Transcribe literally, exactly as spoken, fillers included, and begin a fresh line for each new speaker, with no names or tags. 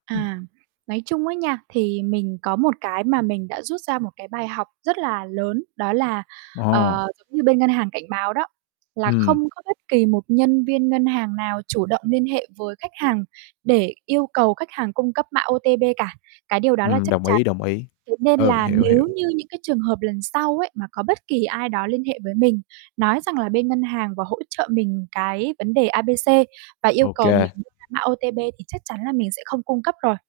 Ừm.
À. Nói chung á nha, thì mình có một cái mà mình đã rút ra một cái bài học rất là lớn, đó là,
Ồ.
ờ, giống như bên ngân hàng cảnh báo đó, à không
Ừm.
có bất kỳ một nhân viên ngân hàng nào chủ động liên hệ với khách hàng để yêu cầu khách hàng cung cấp mã O-T-P cả, cái điều đó là
Ừm,
chắc
đồng
chắn.
ý, đồng ý.
Thế nên
Ừ,
là
hiểu,
nếu
hiểu.
như những cái trường hợp lần sau ấy mà có bất kỳ ai đó liên hệ với mình, nói rằng là bên ngân hàng và hỗ trợ mình cái vấn đề A, B, C và yêu
Ô
cầu mình
kê.
đưa ra mã O-T-P thì chắc chắn là mình sẽ không cung cấp rồi.